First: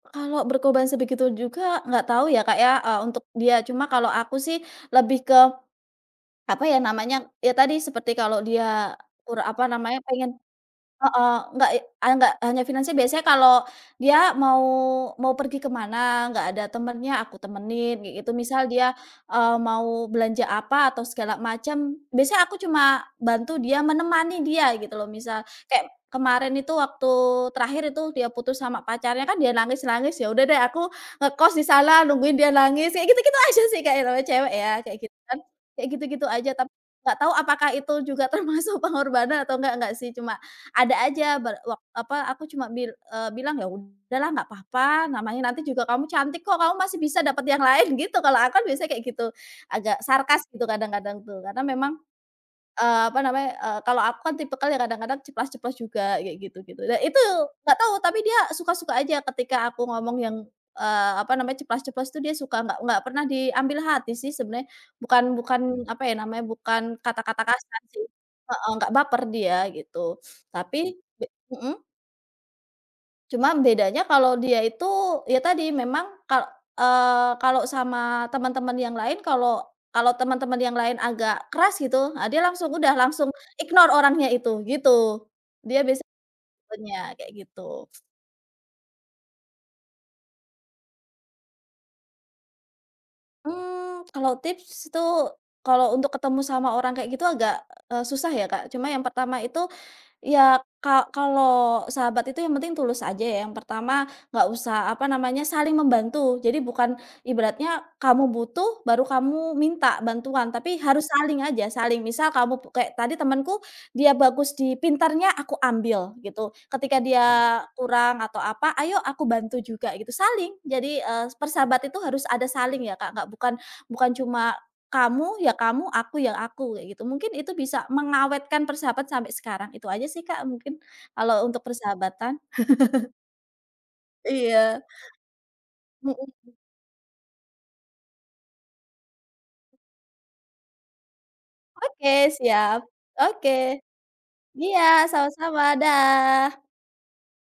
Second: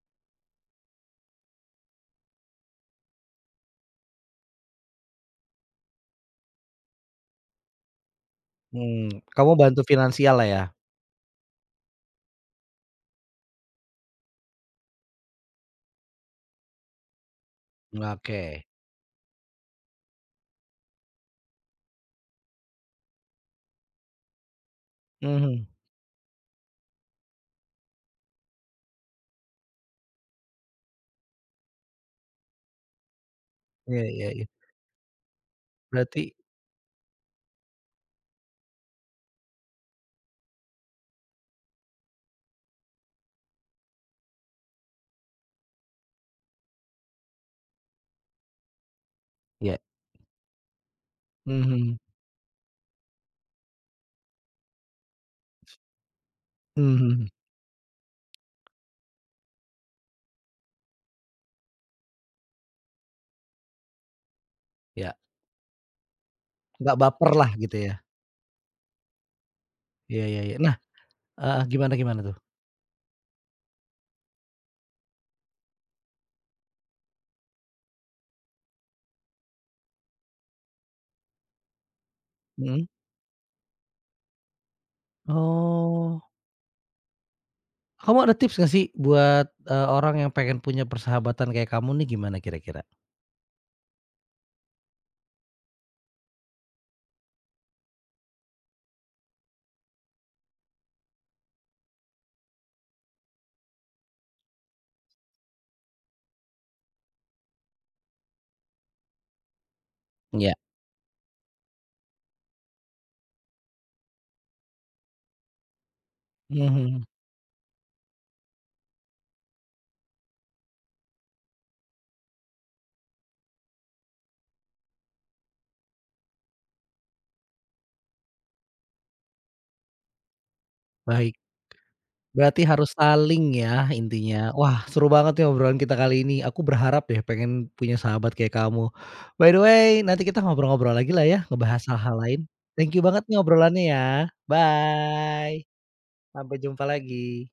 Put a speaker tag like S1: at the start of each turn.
S1: Kalau berkorban sebegitu juga, nggak tau, ya, Kak, ya, eee, untuk dia. Cuma kalau aku, sih, lebih ke apa ya namanya. Ya, tadi seperti kalau dia,
S2: Hmm,
S1: ur
S2: kamu
S1: apa
S2: bantu
S1: namanya, pengen
S2: finansial lah ya?
S1: heeh, nggak, eee, enggak hanya finansial, biasanya kalau dia mau mau pergi ke mana, enggak ada temennya, aku temenin
S2: M
S1: kayak, gitu. Misal
S2: oke.
S1: dia, eee, mau belanja apa atau segala macem, biasanya aku cuma bantu dia, menemani dia, gitu, loh. Misal
S2: Mhm.
S1: kayak kemarin itu, waktu terakhir itu dia putus sama pacarnya, kan dia nangis-nangis. Ya udah deh, aku ngekos di sana, nungguin dia nangis, ya gitu-gitu aja, sih, Kak, ya
S2: Iya
S1: namanya
S2: iya iya.
S1: cewek ya, kayak gitu, kan. Kayak
S2: Berarti.
S1: gitu-gitu aja, tapi nggak tau apakah itu juga termasuk pengorbanan atau enggak enggak sih, cuma ada aja ba wak apa, aku cuma bil eee, bilang, "Ya udah lah nggak papa, namanya nanti juga kamu cantik, kok. Kamu masih bisa dapet yang lain!" Gitu, kalau aku kan biasanya kayak gitu.
S2: Iya.
S1: Agak sarkas gitu kadang-kadang tuh, karena memang,
S2: Mhm.
S1: eee, apa namanya, eee, kalau aku kan tipikal yang kadang-kadang ceplas-ceplos juga, kayak gitu gitu. Dan itu
S2: Mhm.
S1: nggak tahu, tapi dia suka-suka aja ketika aku ngomong yang, eee, apa namanya ceplas-ceplos, tuh, dia suka, nggak nggak pernah diambil hati, sih, sebenarnya.
S2: Iya.
S1: Bukan bukan apa ya namanya, bukan
S2: Nggak baper
S1: kata-kata
S2: lah, gitu,
S1: kasar
S2: ya?
S1: sih, heeh, nggak baper dia, gitu,
S2: Iya iya iya. Nah
S1: tapi be
S2: heeh,
S1: Mhm.
S2: gimana-gimana, tuh?
S1: Cuma bedanya kalau dia itu, ya tadi, memang kal eee, kalau sama temen-temen yang lain, kalau kalau temen-temen yang lain agak keras, gitu. Ah, dia langsung
S2: Mhm.
S1: udah langsung ignore orangnya itu, gitu. Dia biasanya
S2: Oh.
S1: [unintelligible] kayak gitu.
S2: Kamu ada tips, nggak sih? Buat, eee, orang yang pengen punya persahabatan kayak kamu nih, gimana kira-kira?
S1: Mmm, kalau tips itu, kalau untuk ketemu sama orang kayak gitu agak, eee, susah ya, Kak. Cuma yang pertama itu, ya ka kalau sahabat itu yang penting tulus aja ya, yang pertama nggak usah apa namanya, saling membantu. Jadi bukan ibaratnya kamu butuh, baru kamu minta
S2: Iya.
S1: bantuan, tapi harus saling aja, saling. Misal kamu pu kayak tadi temenku, dia bagus di pintarnya, aku ambil, gitu. Ketika
S2: Mhm.
S1: dia kurang atau apa, ayo aku bantu juga gitu, saling. Jadi, eee, persahabat itu harus ada saling, ya, Kak. Nggak bukan bukan cuma, kamu ya kamu, aku ya aku, kayak gitu. Mungkin itu bisa mengawetkan persahabat sampai sekarang. Itu aja, sih, Kak, mungkin
S2: Baik,
S1: kalau untuk persahabatan.
S2: berarti harus saling ya, intinya.
S1: Iya.
S2: Wah, seru banget nih, obrolan kita kali ini.
S1: Mhm.
S2: Aku berharap deh, pengen punya sahabat kayak kamu. By the way, nanti kita ngobrol-ngobrol lagi, lah ya, ngebahas
S1: Oke,
S2: hal-hal lain,
S1: siap.
S2: thank you banget nih,
S1: Oke.
S2: obrolannya ya.
S1: Iya, sama-sama,
S2: Bye, sampai
S1: dah!
S2: jumpa lagi.